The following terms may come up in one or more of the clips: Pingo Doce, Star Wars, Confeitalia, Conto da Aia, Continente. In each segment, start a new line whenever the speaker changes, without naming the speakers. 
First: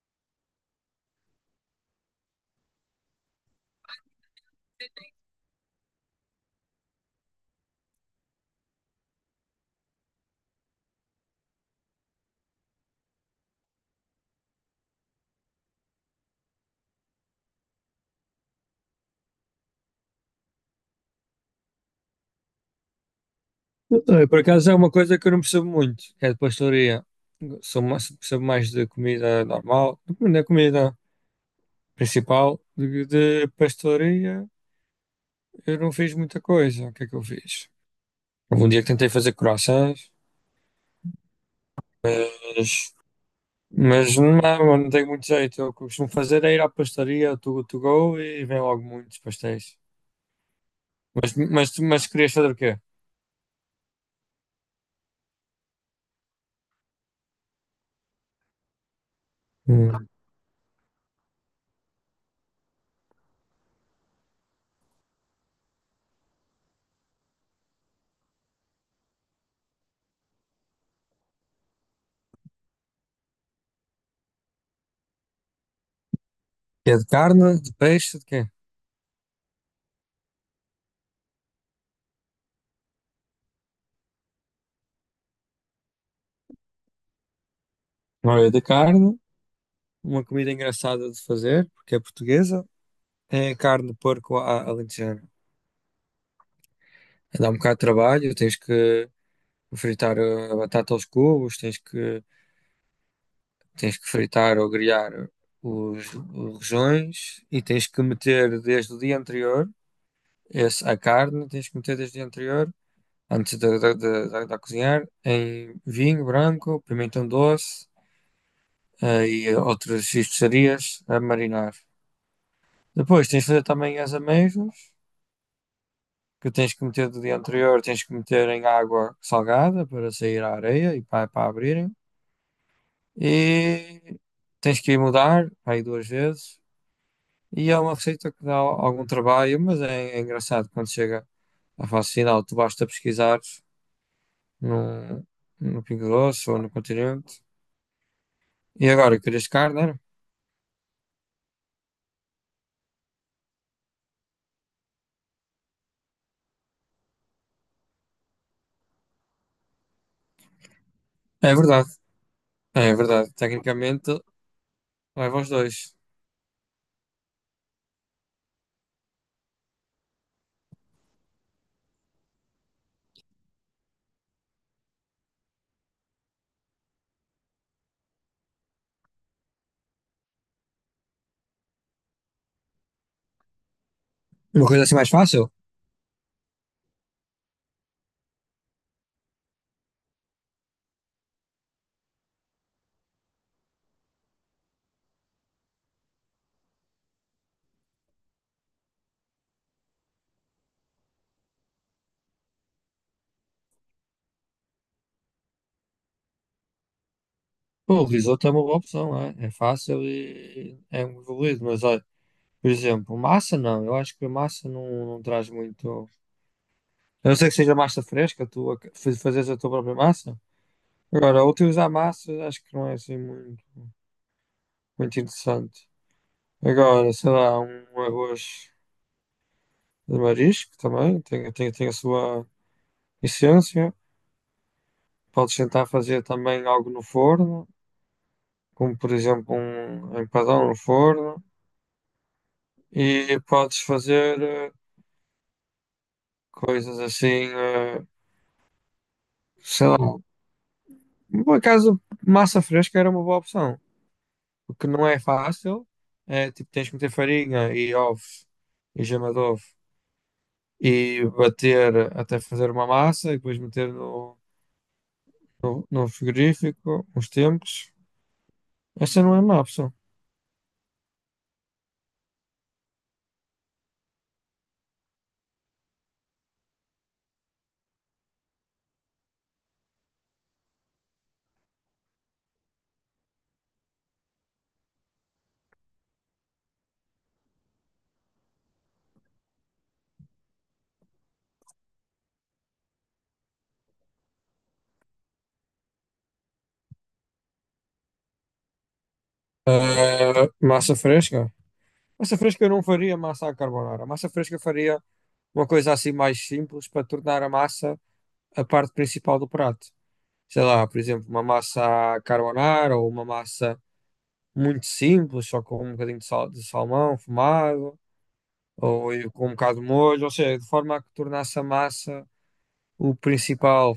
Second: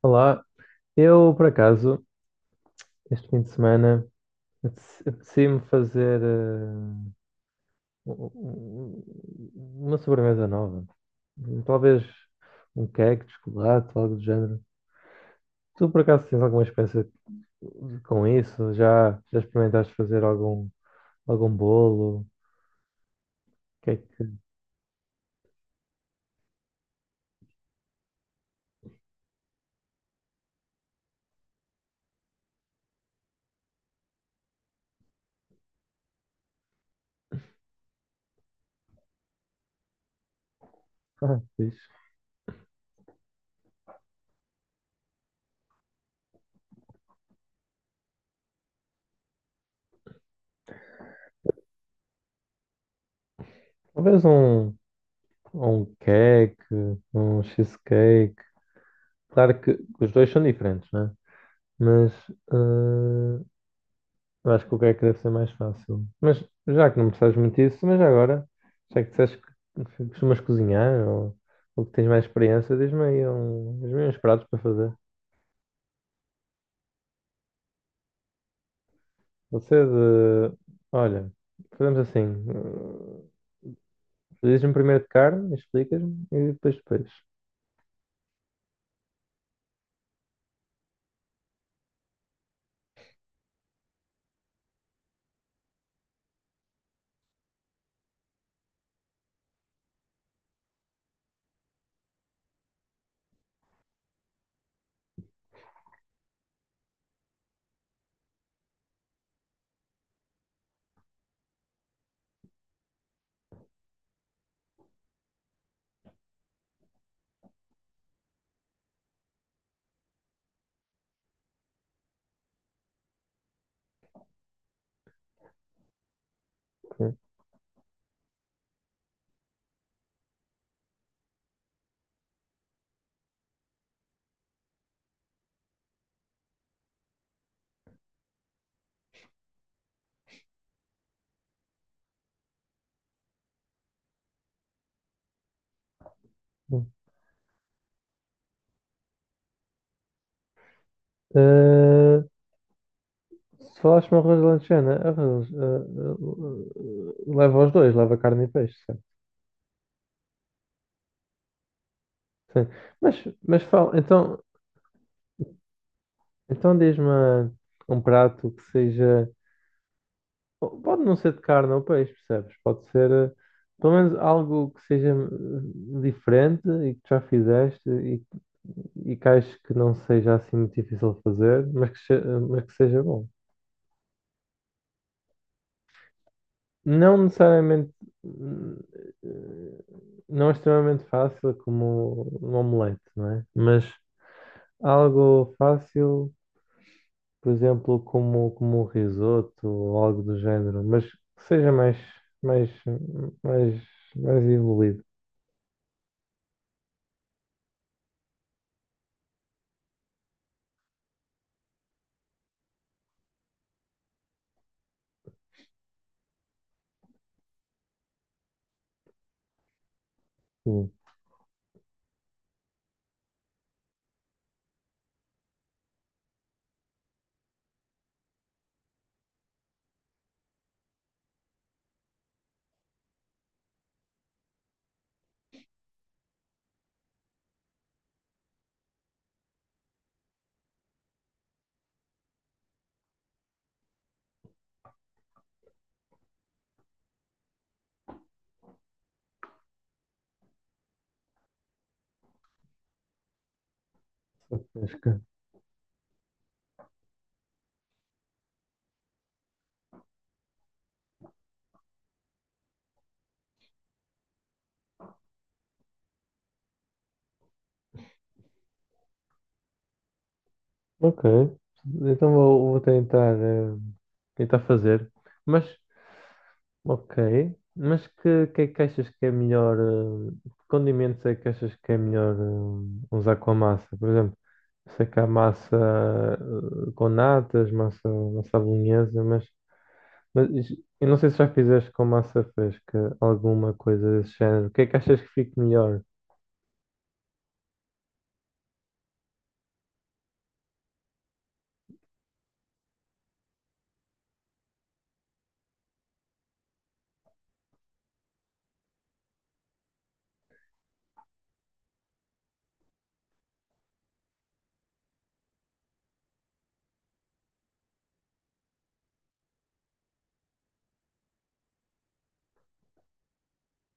Olá, eu por acaso, este fim de semana, apetecia-me fazer uma sobremesa nova. Talvez um cake de chocolate, algo do género. Tu por acaso tens alguma experiência com isso? Já experimentaste fazer algum bolo? O Que é que...
Olha, por acaso é uma coisa que eu não percebo muito, que é de pastoria. Sou mais, percebo mais de comida normal, da comida principal, de pastoria. Eu não fiz muita coisa. O que é que eu fiz? Houve um dia que tentei fazer croissants,
Ah, fixe.
mas, mas não tenho muito jeito. O que eu costumo fazer é ir à pastaria, to go, e vem logo muitos pastéis. Mas querias fazer o quê?
Talvez um cake, um cheesecake. Claro que
Hum.
os dois são diferentes, né? Mas eh, eu acho que o que é que deve ser mais fácil. Mas já que não percebes muito isso, mas já agora, já que disseste que costumas cozinhar ou que tens mais experiência, diz-me aí um, diz uns pratos para fazer.
É de carne, de peixe, de quê?
Você de. Olha, fazemos assim. Dizes-me primeiro de carne, explicas-me e depois de peixe.
Olha, de carne, uma comida engraçada de fazer, porque é portuguesa. É carne de porco à alentejana. Dá um bocado de trabalho, tens que fritar a batata aos cubos, tens que fritar ou grelhar os rojões e tens que meter desde o dia anterior esse, a carne, tens que meter desde o dia anterior, antes de cozinhar, em vinho branco, pimentão doce e outras especiarias a marinar. Depois tens de fazer também as amêijoas, que tens que meter
Ok.
do dia anterior, tens que meter em água salgada para sair a areia e para abrirem. E tens que ir mudar aí duas vezes. E é uma receita que dá algum trabalho, mas é engraçado quando chega à fase final. Tu basta pesquisar no, no Pingo Doce ou no
Hum.
Continente. E agora, querias carne, era?
Eh, se falaste-me arroz de lanchana, leva os dois, leva carne e peixe, certo?
É verdade,
Sim.
é
Mas,
verdade.
mas fala,
Tecnicamente,
então,
leva os dois.
então diz-me um prato que seja. Pode não ser de carne ou peixe, percebes? Pode ser pelo menos algo que seja diferente e que tu já fizeste e que acho que não seja assim muito difícil de fazer, mas que, se- eh, mas que seja bom.
Uma coisa assim mais fácil?
Não necessariamente. hum, Não é extremamente fácil como um omelete, não é? Mas algo fácil. Por exemplo, como um risoto ou algo do género, mas que seja mais, mais, mais evoluído.
Pô, o risoto é uma boa opção, é fácil e é um evoluído, mas olha, por exemplo, massa não, eu acho que a massa não, não traz muito. A não ser que seja massa fresca, tu fazes a tua própria massa.
Sim,
Agora, utilizar massa acho que não é assim muito interessante. Agora, sei lá, um arroz de marisco também tem a sua essência. Podes tentar fazer também algo no forno, como por exemplo um empadão no forno, e podes fazer coisas assim, sei lá. Por acaso, massa fresca era uma boa opção. O que
acho
não é
que-
fácil é tipo, tens que meter farinha e ovos e gema de ovo e bater até fazer uma massa e depois meter no frigorífico uns tempos. Essa não é má opção.
ok, então vou tentar, tentar fazer, mas ok, mas que é que achas que é melhor, que condimentos é que achas que é melhor usar com a massa? Por exemplo, sei que há massa com natas, massa à bolonhesa, mas eu não sei se já fizeste com massa fresca alguma coisa desse género. O que é que achas que fique melhor?
Ah, massa fresca. Massa fresca eu não faria massa à carbonara. Massa fresca eu faria uma coisa assim mais simples para tornar a massa a parte principal do prato. Sei lá, por exemplo, uma massa à carbonara ou uma massa muito simples, só com um bocadinho de sal, de salmão fumado, ou e com um bocado de molho, ou seja, de forma a que tornasse a massa o principal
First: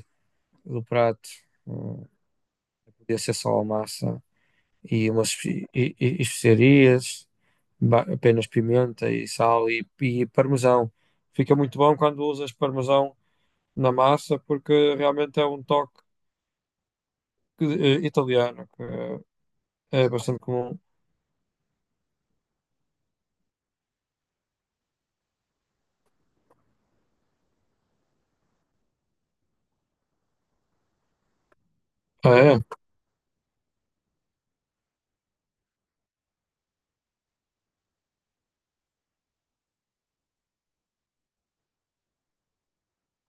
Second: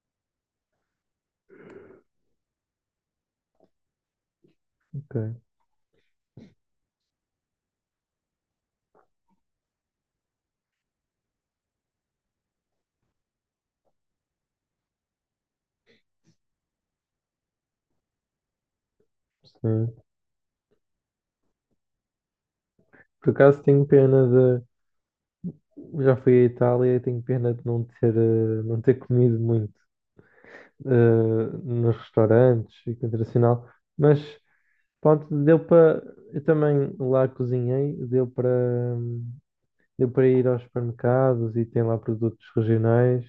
do prato. Hum, Podia ser só a massa e umas
Ok,
especiarias, apenas pimenta e sal e parmesão. Fica muito bom quando usas parmesão na massa, porque realmente é um toque italiano,
sim.
é bastante comum.
Por acaso tenho pena de. Já fui à Itália e tenho pena de não ter, não ter comido muito eh, nos
Ah, é?
restaurantes e com internacional. Mas pronto, deu para. Eu também lá cozinhei, deu para. hum, Deu para ir aos supermercados e tem lá produtos regionais.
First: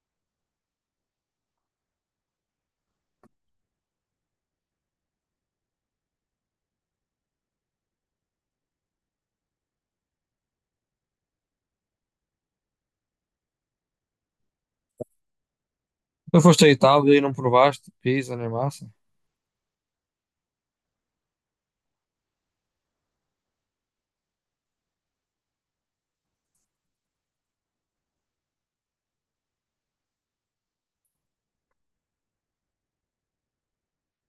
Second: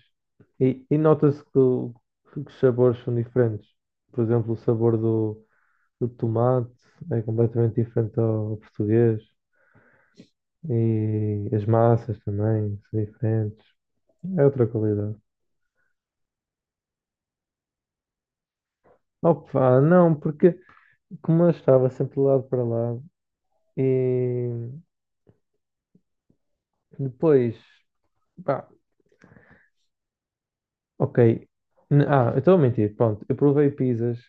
E nota-se que os sabores são diferentes. Por exemplo, o sabor do tomate é completamente diferente ao português. E as massas também são diferentes. É outra qualidade.
Tu foste à Itália e não provaste pizza nem massa?
Opa, não, porque como eu estava sempre de lado para lado e depois, pá, ok. Ah, eu estou a mentir. Pronto, eu provei pizzas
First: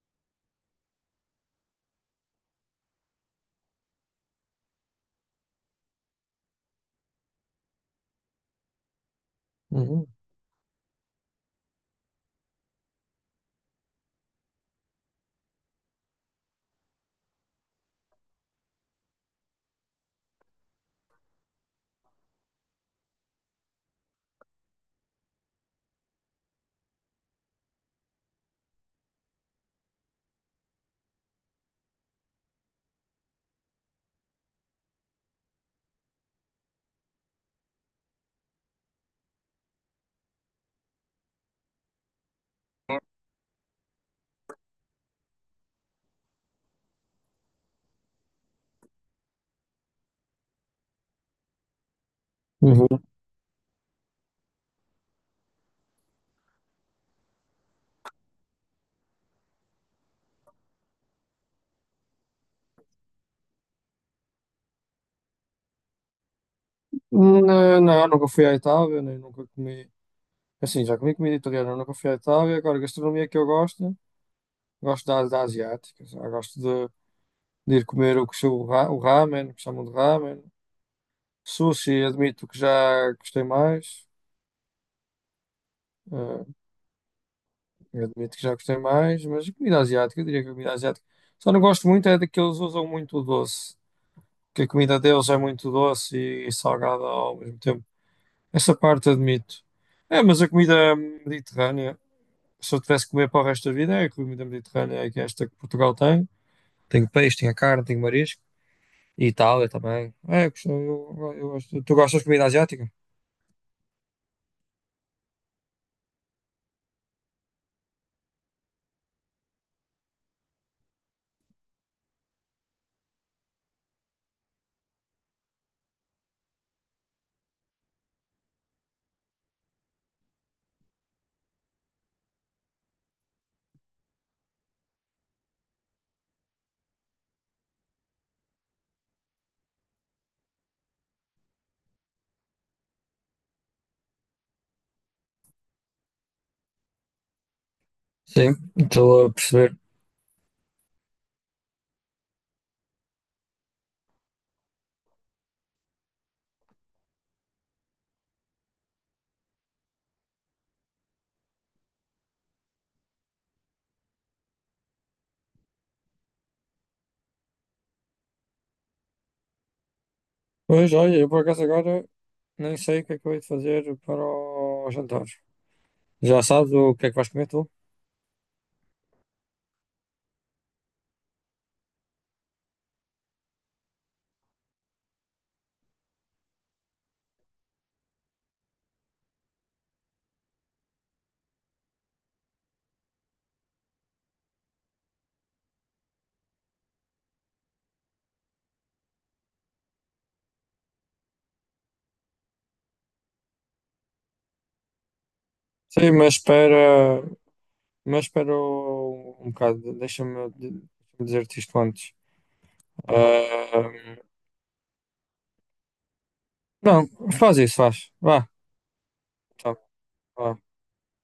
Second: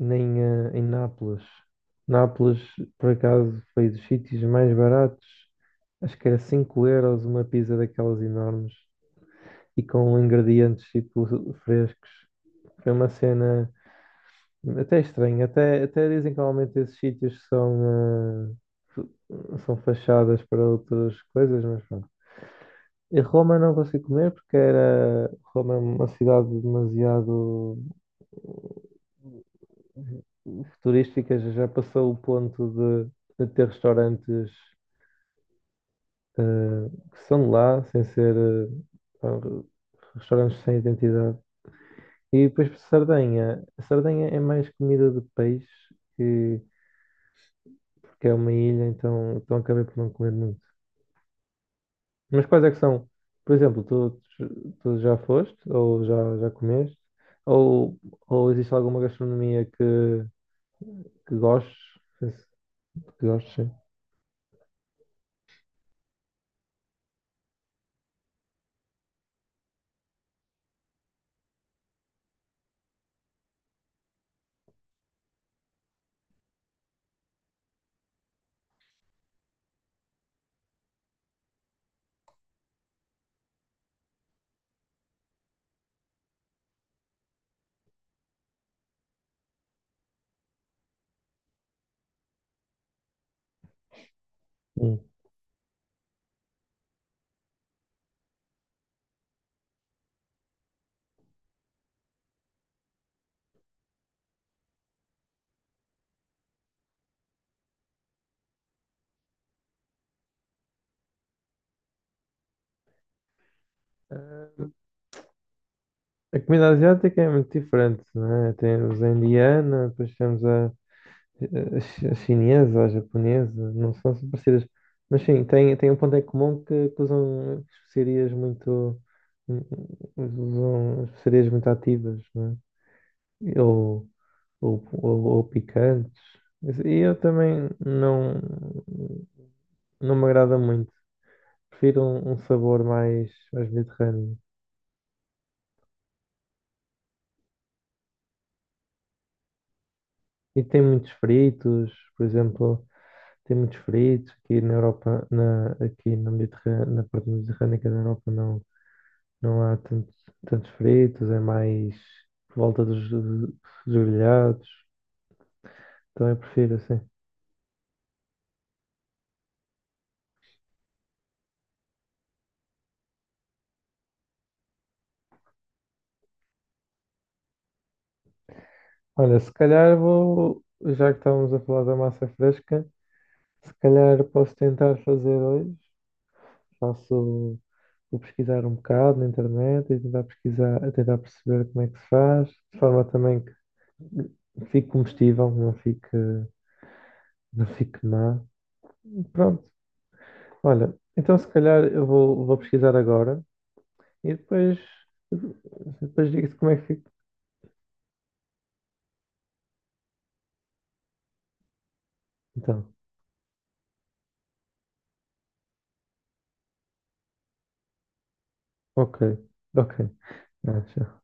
em Nápoles. Nápoles, por acaso, foi dos sítios mais baratos. Acho que era 5 euros uma pizza daquelas enormes e
Uhum.
com ingredientes tipo frescos. Foi uma cena até estranha. Até dizem que normalmente esses sítios são fachadas para outras coisas, mas pronto. E Roma não consegui comer porque era Roma é uma cidade demasiado futurísticas já passou o ponto de ter restaurantes que são de lá, sem ser ah, re- restaurantes sem identidade. E depois para Sardenha. A Sardenha é mais comida de peixe, que, porque é uma ilha, então acabei por não comer muito. Mas quais é que
Uhum.
são? Por exemplo, tu já foste ou já comeste? Ou, ou existe alguma gastronomia que gostes? Que gostes, sim.
Não, nunca fui à Itália, nem nunca comi. Assim, já comi comida italiana na Confeitalia. Agora, gastronomia que eu gosto, gosto da, da asiática. Já gosto de ir comer o que se- o, ra- o ramen, que chamam de ramen. Sushi, admito que já gostei mais. eh, admito que já gostei mais, mas a comida asiática, eu diria que a comida asiática. Só não gosto muito é de que eles usam muito o doce, que a
Hum.
comida deles é muito doce e salgada ao mesmo tempo. Essa parte admito. É, mas a comida mediterrânea, se eu tivesse que comer para o resto da vida, é a comida mediterrânea, é que é esta que Portugal tem. Tenho peixe, tenho a carne, tenho marisco. E Itália também. É, eu gosto. Tu gostas de comida asiática?
A comida asiática é muito diferente, não é? Temos a indiana, depois temos a chinesa, a japonesa, não são assim parecidas. Mas sim, tem um ponto em comum que usam especiarias muito ativas, não é? Ou picantes. E eu também não me agrada muito. Prefiro um sabor mais, mais mediterrâneo.
Sim, estou a perceber.
E tem muitos fritos, por exemplo. Tem muitos feridos aqui na Europa, na, aqui na Mediterrânea, na parte mediterrânica da Europa não há tantos, tantos feridos, é mais por volta dos grelhados, então eu prefiro assim.
Pois, olha, eu por acaso agora nem sei o que é que eu hei de fazer para o jantar. Já sabes o que é que vais comer tu?
Olha, se calhar vou, já que estávamos a falar da massa fresca, se calhar posso tentar fazer hoje, faço, vou pesquisar um bocado na internet e tentar pesquisar, tentar perceber como é que se faz, de forma também que fique comestível, não fique, não fique má. Pronto. Olha, então se calhar eu vou pesquisar agora e depois,
Sim,
depois
mas
digo-te como é que fica.
espera. Mas espera um bocado, deixa-me dizer-te isto antes.
Então,
Ah, não, faz isso, faz. Vá,
ok,
tá,
ok.
vá.
Ah, tchau.